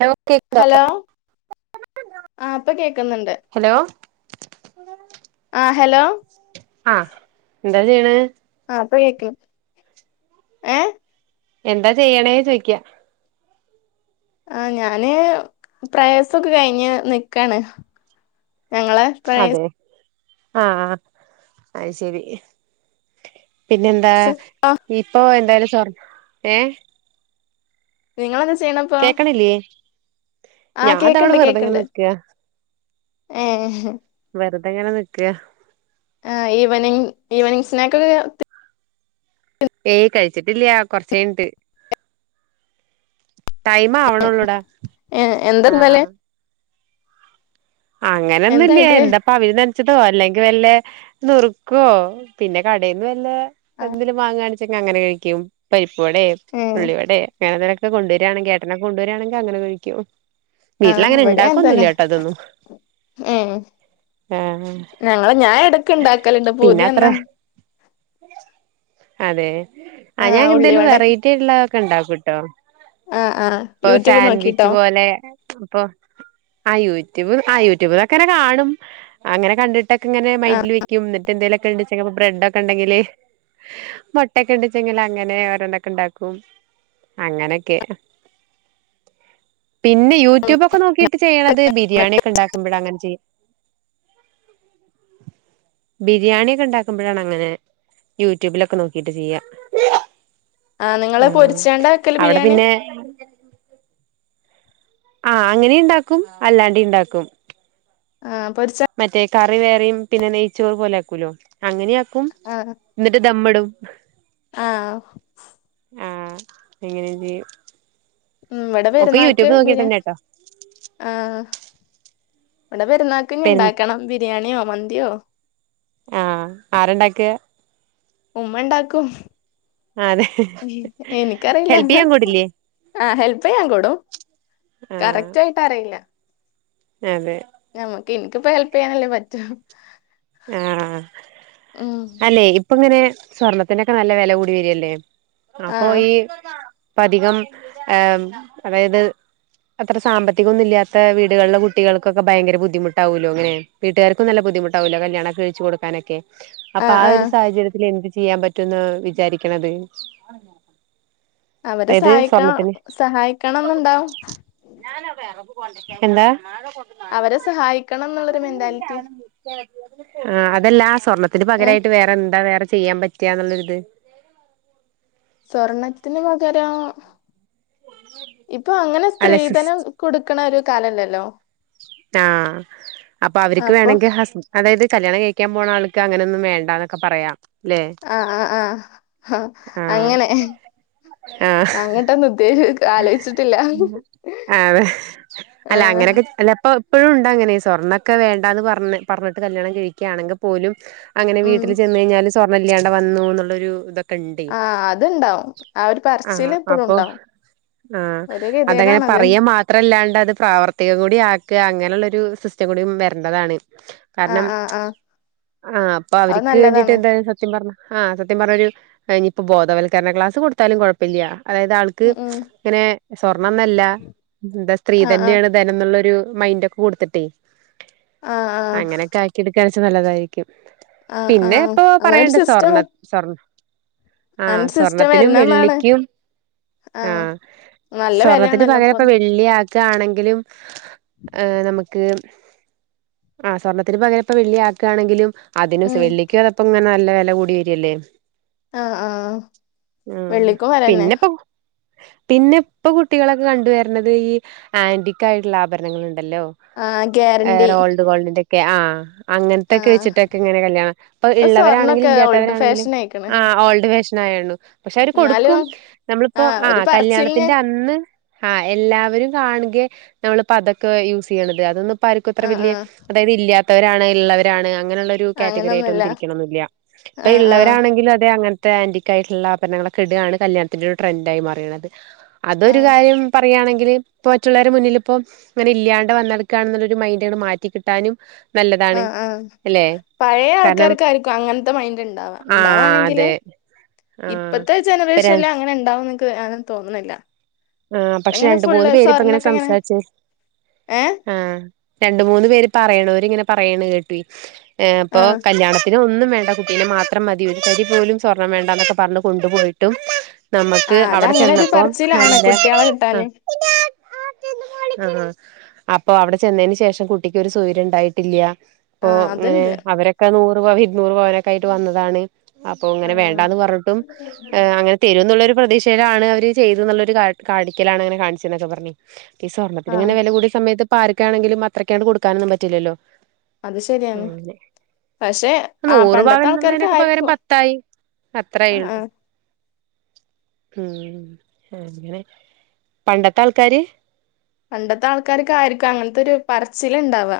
Hello കേ hello ആ ഇപ്പം കേക്കുന്ന്ണ്ട് ഹലോ ആ ഹലോ ആഹ് എന്താ ചെയ്യ്ണേ ഇപ്പം കേക്ക്ണ്‌ ഏ എന്താ ചെയ്യണേ ചോയ്ക്ക്യ ആ ഞാന് പ്രയാസൊക്കെ കഴിഞ്ഞ് നിക്കാണ് ഞങ്ങളെ പ്ര ആ അയ്ശരി. പിന്നെന്താ ഇപ്പൊ എ [unintelligible] ഏ? നിങ്ങളങ്ങ് സ് കേക്ക്ണില്ലേ ആ ഞാതാവ്ടെ വെറുതെങ്ങനെ നിക്കാ ഏഹേ വെറുതെങ്ങനെ നിക്കാ ആ ഈവനിംഗ് ഈവനിംഗ് സ്നേകൊക്കെ [unintelligible] ഏയ് കഴിച്ചിട്ടില്ലാ കൊർച്ചൈനിട്ട് ടൈം ആവണൊള്ളുടാ ഏ ആഹാ എന്താന്നല് അങ്ങനൊന്നുല്ലൃ എന്തായിക്കല് എന്തപ്പ അവല് നന [unintelligible] അല്ലെങ്കിൽ വല്ല നുറുക്കോ പിന്നെ കടൈന്ന് ലേ ആ എന്തലും വാങ്ങ പിന്നങ്ങനെ കഴിക്കും പൈ വടെ ഏ ഉള്ളിവടെ ങ്ങനെന്തേലക്കെ ഒക്ക കൊണ്ടുരാണെങ്കിഏട്ടനെ കൊണ്ടുരാണെങ്കിൽ അങ്ങനെ കഴിക്കും. ആ വീട്ടിലങ്ങനെ ണ്ടാക്കൊന്നുല്ലാട്ട തൊന്നും ഉം ഞങ്ങള് ഞാ എടക്ക് ഇണ്ടാക്കലണ്ട് പിന്നെ അത്ര പൂതിയന്നാ അതെ ആ ഞാനെന്തേലും വെറൈറ്റിയുള്ള ഓക്കെ ണ്ടാക്കൂട്ടോ അഹ് അഹ് യൂട്യൂബ് നോക്കിട്ടോ അപ്പൊ അ യൂട്യൂബ് അ യൂട്യൂബിലൊക്കെങ്നെ കാണും അങ്ങനെ കണ്ടിട്ട് [unintelligible] അങ്ങനെ ആ മൈൻ്റില് വെക്കും ന്നിട്ട എന്തൊലെക്കെണ്ട്ചെങ്ങ ബ്രെഡക്കണ്ടങ്കില് മൊട്ടക്കെണ്ട് ചെങ്കിൽ അങ്ങനെ ഓരോനൊക്കെണ്ടാക്കും അങ്ങനക്കെ പിന്നെ യൂട്യൂ യൂട്യൂബ് ഒക്കെ നോക്കയിട്ട് ചെയ്യണത് ബിരിയാണി കൊണ്ടാക്കുമ്പോഴ അങ്ങനെ ചെയ്യ ബിരിയാണിയൊക്കെ ഉണ്ടാക്കുമ്പോഴാണ് അങ്ങനെ യൂട്യൂബിലൊക്കെ നോക്കിട്ട് ചെയ്യ ആ നിങ്ങള് പൊരിച്ചാണ്ടാക്കല് ബിരിയാണി പിന്നെ ആ അങ്ങനെണ്ടാക്കും അല്ലാണ്ടി ഉണ്ടാക്കും ആഹ് പൊരിച്ച മറ്റേ ക കറിവേറയും പിന്നെ നെയ്ച്ചോറ് പോലെവെക്കോലൊ അങ്ങനെയാ [unintelligible] ആഹ് എന്നിട്ട് ദമ്മടും ഉ ആഹ് ആ എങ്ങനെ ചെയ്യും ഉം ഇവിടെ ഒക്കെ പെരുന്നാക്ക് യൂട്യൂബ് ബിരിയാണി നോക്കിട്ടെന്നെട്ടോ ആഹ് ഇവിടെ പെരുന്നാൾക്ക് ഇഞ് പെര് ഉണ്ടാക്കണം ബിരിയാണിയോ മന്തി തിയോ? ആ ആരുണ്ടാക്ക? ഉമ്മ ഉണ്ടാക്കും. ആ അതെ എനിക്കറിയില്ല ഹെൽപ് ചെയ്യാൻ കൂടില്ലേ ആ ഹെൽ പ്പ് ചെയ്യാൻ കൂടും. ആഹ് കറക്റ്റ് ആയിട്ട് അറിയില്ല. അതെ. എനിക്കിപ്പം ഹെല്പ് ചെയ്യാനല്ലേ പറ്റു. ആ അല്ലെ ഇപ്പം ഇങ്ങനെ സ്വർണ്ണത്തിനൊക്കെ നല്ല വില കൂടി വരിയല്ലേ? അപ്പൊ ആഹ് ഈ അപ്പ അധികം അതായത് അത്ര സാമ്പത്തികക്കൊന്നും ഇല്ലാത്ത വീടുകളുള്ള കുട്ടികൾക്കൊക്കെ ഭയങ്കര ബുദ്ധിമുട്ടാവല്ലോ അങ്ങനെ വീട്ടുകാർക്കും നല്ല ബുദ്ധിമുട്ടാവല്ലോ കല്യാണം കഴിച്ചു കൊടുക്കാനൊക്കെ അപ്പൊ ആഹ് ആ ഒരു ആഹ് സാഹചര്യത്തിൽ എന്ത് ചെയ്യാൻ പറ്റുന്ന് വിചാരിക്കണത് അവരെ അതായത് സഹായിക്കണം സ്വർണത്തിന് സഹായിക്കണം ന്നുണ്ടാകും എന്താ സഹായിക്കണം എന്നുള്ളൊരു മെന്റാലിറ്റി ആ അതല്ല ആ സ്വർണത്തിന് ഏഹ് പകരട്ട് വേറെ എന്താ വേറെ ചെയ്യാൻ പറ്റിയന്നുള്ളൊരിത് സ്വർണത്തിന് പകരം ഇപ്പൊ അ അങ്ങനെ അല്ല സ്ത്രീധനം കൊടുക്കണ ഒരു കാലല്ലല്ലോ ആ അപ്പൊ അവർക്ക് വേണെങ്കിൽ ഹസ്ബ അതായത് കല്യാണം കഴിക്കാൻ പോണ ആൾക്ക് അങ്ങനൊന്നും വേണ്ടന്നൊക്കെ പറയാം ല്ലേ ആ ആ ആ ആഹ് അങ്ങനെ ആഹ് അങ്ങട്ടൊന്നും ഉദ്ദേശു ആലോചിച്ചിട്ടില്ല ആ ഇപ്പയും ഉണ്ട് അങ്ങനെ സ്വർണ്ണൊക്കെ വേണ്ട എന്ന് പറഞ് പറഞ്ഞിട്ട് കല്യാണം കഴിക്കുകയാണെങ്കിൽ പോലും അങ്ങനെ ഉം വീട്ടില് ചെന്ന് കഴിഞ്ഞാല് സ്വർണ്ണം ഇല്ലാണ്ട് വന്നു എന്നുള്ളൊരു ഇത ക്കെണ്ടേ ആ അതുണ്ടാവും ആ ഒരു ആ പറച്ചില് എപ്പോഴും അപ്പൊ ഉണ്ടാവും ആ ഒരു അതങ്ങനെ ഗതികേടാണത് പറയാ മാത്രല്ലാണ്ട് അത് പ്രാവർത്തികം കൂടി ആ ക്കിയാ അങ്ങനെയുള്ളൊരു സിസ്റ്റം കൂടി വരേണ്ടതാണ് ആ കാരണം ആ ആ ആ അപ്പ അത് അവരിക്ക് വേണ്ടിട്ട് നല്ലതാണ് എന്താണ് സത്യം പറഞ്ഞ ആ സത്യം പറഞ്ഞൊരു ഇനിയിപ്പോ ബോധവൽക്കരണ ക്ലാസ് കൊടുത്താലും കൊഴപ്പില്ല അതായത് ആൾക്ക് ഉം ഉം ഇങ്ങനെ സ്വർണ്ണ ന്നല്ല എന്താ സ്ത്രീ ആ ആ തന്നെയാണ് ധനം എന്നള്ളൊരു മൈന്റ് ഒക്കെ കൊടുത്തിട്ടേ ആ ആ അങ്ങനൊക്കെ ആക്കിടു കൊടുക്കാച്ച നല്ലതായിരിക്കും ആ ആ പിന്നെ ഇപ്പൊ അങ്ങനൊരു പറയണ്ട് സിസ്റ്റം സ്വർണ്ണ് സ്വർ ആ അങ്ങനെ സിസ്റ്റം സ്വർണത്തിനും വരണമെന്നാണ് വെള്ളിക്കും ആ നല്ല സ്വർണത്തിന് വിലയാണല്ലോ പകരം ഇപ്പൊ ഇപ്പ വെള്ളിയാ യാണെങ്കിലും ഏഹ് നമുക്ക് ആ സ്വർണത്തിന് പകരം ഇപ്പ വെള്ളിയാക്കായാണെങ്കിലും അതിന് ഉം സ്വ വെള്ളിക്കു വന്നപ്പ ഇങ്ങന ല്ല വില കൂടി വര്യല്ലേ ആ ആ ഉം വെള്ളിക്കും വെലന്നെ പിന്നെ ഇപ്പൊ പിന്നെ ഇപ്പൊ കുട്ടികളൊക്കെ കണ്ടുവര്നത് ഈ ആന്റിക്കായിട്ടുള്ള ആഭര ണങ്ങള് ണ്ടല്ലോ ആ ഏഹ് ഗ്യാരണ്ടി റോഡ് ഗോൾഡിന്റെ ക്കെ ആഹ് ആ അങ്ങൻത്തൊക്കെ വെച്ചിട്ടൊക്കെ ഇങ്ങനെ കല്യാണം ഇപ്പൊ ഉള്ളവരാണെങ്കിലും സ്വർണ്ണൊക്കെ ഓൾഡ് ഇല്ലാത്തവരാണങ്കിലും ഫാഷൻ ആയിക്കണ് ആ ഓൾഡ് ഫേഷ നായേണു പക്ഷെ അവര് കൊടുക്കും എന്നാലും നമ്മളിപ്പോ ആ ഒരു പറച്ചിലിന് കല്യാണത്തിന്റെ അന്ന് ആഹ് എല്ലാവരും കാൺകെ നമ്മള് പ്പ അതൊക്കെ യൂസ്യ്യണത് അതൊന്നും പ്പാര്ക്കും അത്ര ആഹ് വലിയ ആഹ് അതായത് ഇല്ല്യാ ത്തവരാണ് ഇള്ളവരാണ് അ ങ്ങനെള്ളൊരു കാറ്റഗറി ആയിട്ടൊന്നും അങ്ങനൊന്നുല്ല തിരിക്കണൊന്നുല്ല്യ. ഇപ്പൊ ആഹ് ആഹ് ഉള്ളവരാണെങ്കിൽ അതെ അങ്ങൻ ത്തെ ആൻ്റിക്കായിയിട്ട്ള്ള ആഭരണങ്ങളൊക്കെ ഇടാണ് കല്യാണത്തിന്റെ ഒരു ട്രെൻഡായി മാറീണത് അതൊരു ആഹ് കാര്യം പറയാണെങ്കിൽ ഇപ്പോ മറ്റുള്ളവരെ മുന്നിലും പ്പം ഇങ്ങനെ ഇല്ല്യാണ്ട് വന്നടുക്കാണെന്നുള്ളരു മൈൻഡാണ് മാറ്റി കിട്ടാനും ആ നല്ലതാണ് ആ അല്ലെ പഴയ കാരണം ആൾക്കാർക്കായിരിക്കും അങ്ങനത്തെ മൈൻഡ് ഉണ്ടാവാ ആ ഉണ്ടാവാണെങ്കില് അതെ ആ ഇപ്പത്തെ ഇപ്പ ര ജനറേഷനിൽ അങ്ങനെ ഉണ്ടാവുന്നു എനി ക്കും തോന്നുന്നില്ല ആഹ് പക്ഷെ രണ്ടു മൂന്നു പേരിപ്പം ഇങ്ങനെ സംസാരിച്ചേ ഏഹ് ആഹ് രണ്ടു മൂന്നു പേര് പറയണവരിങ്ങനെ പറയണ കേട്ടു ഏഹ് ആഹ് അപ്പോകല്യാണത്തിന് ഒന്നും വേണ്ട കുട്ടിനെ മാത്രം മതി ഒരു തരി പോലും സ്വർണം വേണ്ടന്നൊക്കെ പറഞ്ഞു കൊണ്ടു പോയിട്ടും നമ്മുക്ക് അവിടെ ചെന്നപ്പോ കുട്ടിയാളെകിട്ടാന് ആഹ് ആഹ് അപ്പൊ അവിടെ ചെന്നതിന് ശേഷം കുട്ടിക്കൊരു സ്വര്യം ഉണ്ടായിട്ടില്ലാ അപ്പൊ ആഹ് അങ്ങനെ അതുണ്ട് അവരൊക്കെ നോ ഇരൂറ് പവനൊക്കെ ആയിട്ട് വന്നതാണ് അപ്പൊ ഇങ്ങനെ ആഹ് വേണ്ടാന്ന് പറഞ്ഞിട്ടും അങ്ങനെ തരും എന്നുള്ളുരു പ്രതീക്ഷയിലാണ് അവര് ചെയ്തു എന്നുള്ളൊരു കാര്യം കാണിക്കലാണ് അങ്ങനെ കാണിച്ചത് എന്നൊക്കെ പറഞ്ഞു ഈ സ്വർണത്തിന് ആഹ് ഇങ്ങനെ വില കൂടിയസമയത്ത് ഇപ്പർക്കാണെകിലും അത്രക്കങ്ങടു കൊടുക്കാനൊന്നും പറ്റില്ലല്ലോ അത് ശരിയാണ് ഉം പക്ഷെ ആഹ് നൂറ് പണ്ടത്തെ പവൻ എന്നുള്ളതിനോക്കെ പകരം ആൾക്കാർക്കായിരിക്കും പത്തായി അത്ര ആഹ് ആയൊള്ളു ആഹ് ഉം അങ്ങനെ പണ്ടത്തെ ആൾക്കാര്. പണ്ടത്തെ ആൾക്കാരൊക്കെ ആയിരിക്കും അങ്ങനതൊരു പറച്ചില് ഇണ്ടവ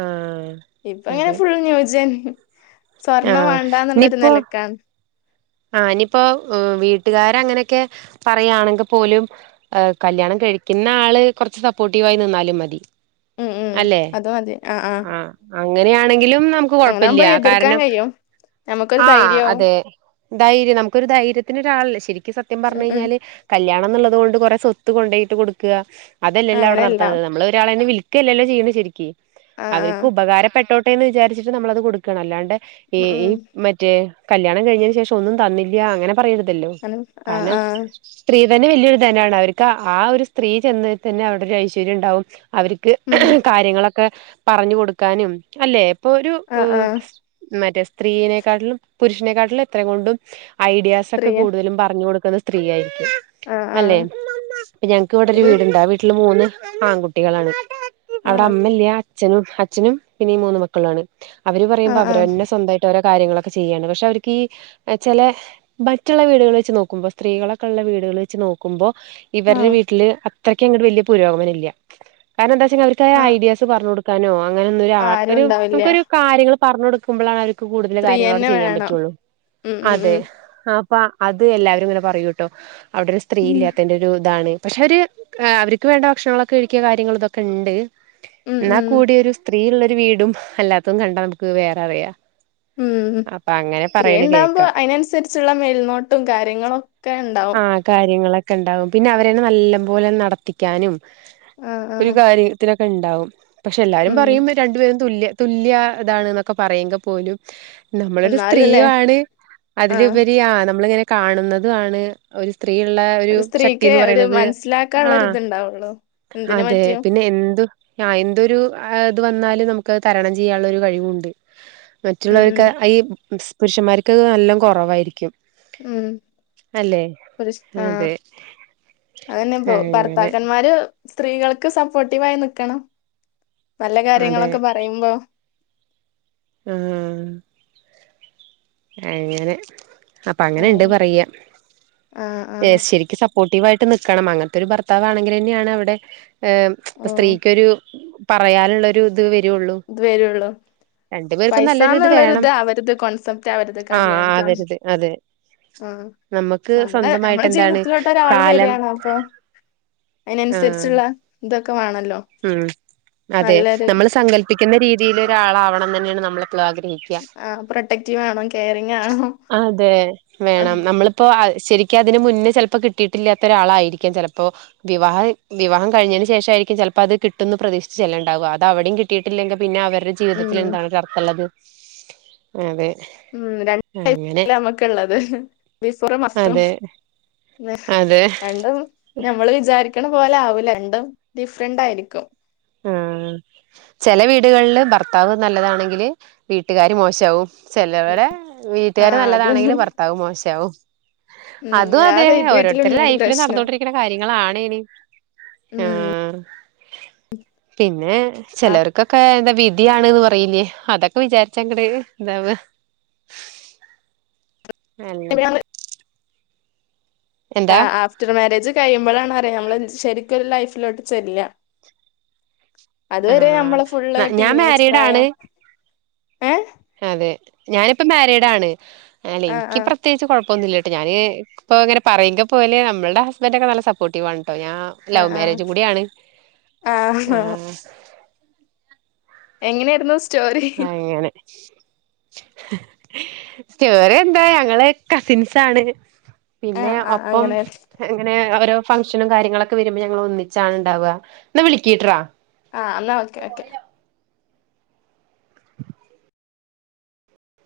ആഹ് ഇപ്പ അങ്ങനെ അതെ ഫുൾ ന്യൂജൻ സ്വർണം വേണ്ടന്നുള്ളുരു നിലക്കാണ് ആ ഇനിയിപ്പോ വീട്ടുകാര് അങ്ങനെയൊക്കെ പറയാണെങ്കിൽ പോലും കല്യാണം കഴിക്കുന്ന ആള് കുറച്ച് സപ്പോർട്ടീവ് ആയി നിന്നാലും മതി. ഉം ഉം അതു മതി ആ ആ അങ്ങനെയാണെ ക്കിലും നമുക്ക് കുഴപ്പില്ല കാരണം കഴിയും നമുക്കൊരു ആ ധൈര്യാവും അതെ ഉം നമൂക്കൊരുധൈര്യത്തിനൊരാളില്ല ശരിക്കും സത്യം ഉം പറഞ്ഞ ഉം കഴിഞ്ഞാല് കല്യാണം എന്നുള്ളത് കൊണ്ട് കുറെ സ്വത്ത് കൊണ്ടോയിട്ട് കൊടുക്കുക. അതല്ലല്ലോ അങ്ങനെയല്ല അവിടെനടത്തുന്നത് നമ്മള് ഒരാളെയൊന്ന് വിളി ഒക്കെയല്ലോലോ ശരിക്ക് ആഹ് അവർക്ക് ആഹ് ഉപകാരപ്പെട്ടോ പോട്ടെന്ന് വിചരിച്ചിട്ട് നമ്മളത് കൊടുക്കാണ് അല്ലാണ്ട്. ഈ ഉം ഈ ഉം മറ്റേ കല്യാണം കഴിഞ്ഞതിനു ശേഷം - ഒന്നും തന്നില്ല്യ അങ്ങനെ പറയരുതല്ലോ അങ്ങനെ ആഹ് കാരണം ആഹ് സ്ത്രീ തന്നെ വലിയൊരു ധനമാണ് അവർക്ക് ആ ഒരു സ്ത്രീ ചെന്ന തന്നെ അവടെ ഒരു ഐശ്വര്യം ഉണ്ടാവും അവരിക്ക് ഉം കാര്യങ്ങളൊ ക്കെ പറഞ്ഞു കൊടുക്കാനും അല്ലേ? ഇപ്പൊ ഒരു ആഹ് ആഹ് മറ്റേ സ്ത്രീയനെക്കാട്ടിലും പുരുഷനെക്കാട്ടിലും- അത്ര കൊണ്ടും- ഐഡിയാസ് ഒക്കെ സ്ത്രീയ കൂടുതലും പറഞ്ഞുകൊടു ക്കുന്നത് സ്ത്രീയായി രിക്കും ആഹ് അല്ലേ ആഹ് ഞങ്ങക്ക് ഇവിടെരു ഒരു വീടുണ്ട് ആ വീട്ടില് മൂന്ന്- ആൺ കുട്ടികളാണ്. അവിടെ ആഹ് അമ്മല്ല്യ അച്ഛനും അച്ഛനും പിന്നെ ഈ മൂന്ന് മക്കളു ആണ്. അവര് പറയുമ്പോ ആഹ് ആഹ് അവരന്നെ സ്വന്തമായിട്ട് ഓരോ - കാര്യങ്ങളൊക്കെ ചെയ്യേണ് പക്ഷേ അവർക്ക് ഈ- ചെല മറ്റുള്ള വീടുകൾ വെച്ച് നോക്കുമ്പം സ്ത്രീകളൊക്കെ ഉള്ള വീടുകൾ വെച്ച് നോക്കുമ്പോ ഇവരുടെ ആഹ് വീട്ടില് അത്രയ്ക്ക് അങ്ങ്ട് വലിയ പുരോഗമനല്ല കാരണം എന്താച്ചാ [unintelligible] അവർക്ക് ഓരോ ആഹ് ഐഡിയാസ് പറഞ്ഞ് കൊടു ക്കാനോ അങ്ങനൊന്നു ഒരാ ആരും ഒരു ഉണ്ടാവില്ല നമുക്കൊരു കാര്യങ്ങള് പറഞ്ഞു കൊടുക്കുമ്പളാണ് ആ ഒരു ക്ക് കൂടുതൽ കാര്യങ്ങൾ അവിടെ സ്ത്രീയന്നെ ചെയ്യാൻ വേണം പറ്റുള്ളൂ. ഉം ഉം അതെ ഉം അപ്പ അത് എല്ലാവരും ഇങ്ങനെ പറയൂട്ടോ അവിടെ ഒരു സ്ത്രീ ഉം ഇല്ലാത്തേന്റെ ഒരു ഇതാണ് പക്ഷെ അവര് അവർക്ക് വേണ്ട ഭക്ഷണങ്ങളൊക്കെ ഒരുക്കിയ കാര്യങ്ങൾ ഇതൊക്കെ ഇണ്ട്. ഇന്നാ ഉം കൂടിയൊരു സ്ത്രീ സ്ത്രീയുള്ളൊരു വീടും അല്ലാത്തതും കണ്ടാ നമുക്ക് വേറെ അറിയാ ഉം ഉം അപ്പൊ അങ്ങനെ പറ സ്ത്രീ ഉണ്ടകുമ്പോ അയിനനുസരിച്ചുള്ള മേൽനോട്ടവും കാര്യങ്ങളും ഒക്കെ ഇണ്ടാവും. ങ്ങളൊക്കെ ഉണ്ടാവും പിന്നെ അവരേന്നെ നല്ലം പോലെ നടത്തിക്കാനും ആഹ് ഒര് ആഹ് കാര്യത്തിനൊ ഇണ്ടാവും പക്ഷെ എല്ലാവരും ഉം പറയും രണ്ടുപേരും തുല്യം തുല്യ താണ്ന്നൊക്കെ പറയെങ്കെപ്പോലും നമ്മളൊരു സ്ത്രീ എന്നാലുംല്ലേ ആണ് ആഹ് അതിലുപരി ആ നമ്മള്ങ്ങനെ കാണുന്നതു ആണ് ഒര് സ്ത്രീയ്ള്ള ഒരു സ്ത്രീക്ക് ശക്തിന്ന് ഒരു പറയ്ണത് ആ മനസ്സിലാക്കാനുള്ള ഒരിതുണ്ടാവുള്ളു എന്തിന് അതെ പറ്റിയും പിന്നെ എന്തു ആ എന്തൊരു അ ത് വന്നാലും നമുക്കത് തരണം ചെയ്യാൻള്ളൊരു കഴിവുണ്ട്. ഉം മറ്റുള്ളവര്ക്ക് അ ഈ സ് പുരുഷന്മാര്ക്ക് നല്ലോം കൊറവായിരിക്കും. ഉം പുര്‌ഷ് ആ അതെ അ അത്‌ന്നെപ്പോ അങ്ങനെ ഭർത്താക്കന്മാര് സ്ത്രീകള്ക്ക് സപ്പോട്ടീവായി നിക്കണം. നല്ല അതെ കാര്യങ്ങളൊക്കെ പറയുമ്പോ ആ അങ്ങനെ അപ്പൊ അങ്ങനെണ്ട് ആഹ് പറയാ ആഹ് ഏ ആഹ് ശെരിക്ക് സ മോട്ടീവായിട്ട് നിക്കണം അങ്ങനത്തൊരു ഭർത്താവ് ആണെങ്കിലെന്നയാണ് അവടെ എം ഉം സ്ത്രീക്ക് ഒരു പറയാനുള്ള ഒരു ഇത് വ ഇത് വരുള്ളൂ പേർക്കും നല്ലൊരു ഇത് പൈസന്നുള്ള വേണം താവരത് കോൺസെപ്റ്റ് പറ്റത് ആഹ് കല്യാണത്തിന് ആവരുത് അതെ ആ നമുക്ക് നമ്മള സ്വന്തമായിട്ട് നമ്മടെ എന്താണ് ജീവിതത്തിലോട്ടൊരാള് കാലം വര്യാണ് അപ്പൊ ആഹ് അതിനനുസരിച്ചുള്ള തൊക്കെ വാണല്ലോ നല്ലൊരു പ്പിക്കുന്ന രീതീലൊരാളാവണം ന്നെയാണ് നമ്മളെ ആ പ്രൊട്ടക്റ്റീവ് ആണോ കെയറിങ് ആണോ അതെ വേണം നമ്മളിപ്പോ അ ശരിക്കും അതിന് മുന്നേ ചെലപ്പോ കിട്ടിയിട്ടില്ലാത്ത ഒരാളായിരിക്കും ചെലപ്പോ വിവാഹം വിവാഹം കഴിഞ്ഞതിന് ശേഷായിരിക്കും ചെലപ്പോ അത് കിട്ടുന്ന് പ്രതീക്ഷിച്ച് ചെല്ല്ണ്ടാവ അത് അവിടെയും കിട്ടയിട്ടില്ലെങ്കിൽ പിന്നെ അവ രെ ഉം ജീവിതത്തിൽ എന്താണ് അർത്ഥള്ളത് അതെ ഉം രണ്ട് അങ്ങനെ ടൈപ്പിലാണ് നമ്മക്ക്ള്ളത് [unintelligible] അതെ പിന്നെ അതെ രണ്ടും ഞമ്മൾ വിചാരിക്ക ക്കണ പോലാവൂല ണ്ടും ഡിഫ്രന്റ് ആയിരിക്കും ആ ചെല വീടുകളില് ഭർത്താവ് നല്ലതാണെങ്കില് വീട്ടുകാര് മോശമാവും ചിലവടേ ആ വീട്ടുകാര് അത് നല്ലതാണെങ്കിൽ ഭർത്താവു മോശമാവും. ഉം അതും ഞാൻ അതെ ഓരോരുത്തരു വീട്ടിലുണ്ടൊരു ലൈഫില് പ്രശ്നം നടന്നോണ്ടിരിക്കുന്ന കാര്യങ്ങളാണെനി ആ. ഉം പിന്നെ ചിലവർക്കൊക്കെ എന്താ വിധി ആണെന്ന് പറയില്ലേ അതൊക്കെ വിചാരിച്ചാങ്ങട എന്താവ അല്ല എന്താ ആഹ് അഹ് ആഫ്റ്റർ മാരേജ് കഴിയുമ്പളാണ് അറി നമ്മള്ൽ ശെരിക്കൊരു ലൈഫിലോട്ട് ചെല്ല അതുവരെ നമ്മള് ഫുള്ള് ആഹ് ഞാൻ ടീനേജ് മാരീഡാണ് പ്രായം ഏ അതെ ഞാനിപ്പ മാരേഡ്‌ ആണ് അലെയ് ആ ഇൻക്ക് ആ പ്രത്യേകിച്ച് കൊഴ് ഒന്നുല്ല ട്ടോ ഞാൻ ഇപ്പോ ഇങ്ങനെ പറയിങ്ക പോലെ അമ്മൾടെ ഹസ്ബെന്റൊക്കെ നല്ല സപ്പോർട്ടീവാണ് ട്ടോ ഞാൻ ആ ലവ്വ് ആ മാരേജും കൂടി ആണ് ആ എങ്ങനെ ആയിരുന്നു സ് അയ്ങ്ങനെ സ്റ്റോറി എന്താ ഞങ്ങള് കസിൻസാണ് ആ പിന്നെ ആ ഒപ്പം അങ്ങനെ എങ്ങനെ അഹ് ഓ ഫംഗ്ഷനും കാര്യങ്ങളൊക്കെ വരുമ്പോ ഞങ്ങള് ഒന്നിച്ചാണ് ഇണ്ടാവ ന്നാ വിളിക്കീട്ട്രാ ആഹ് അന്നാ ഓക്കെ ഓക്കെ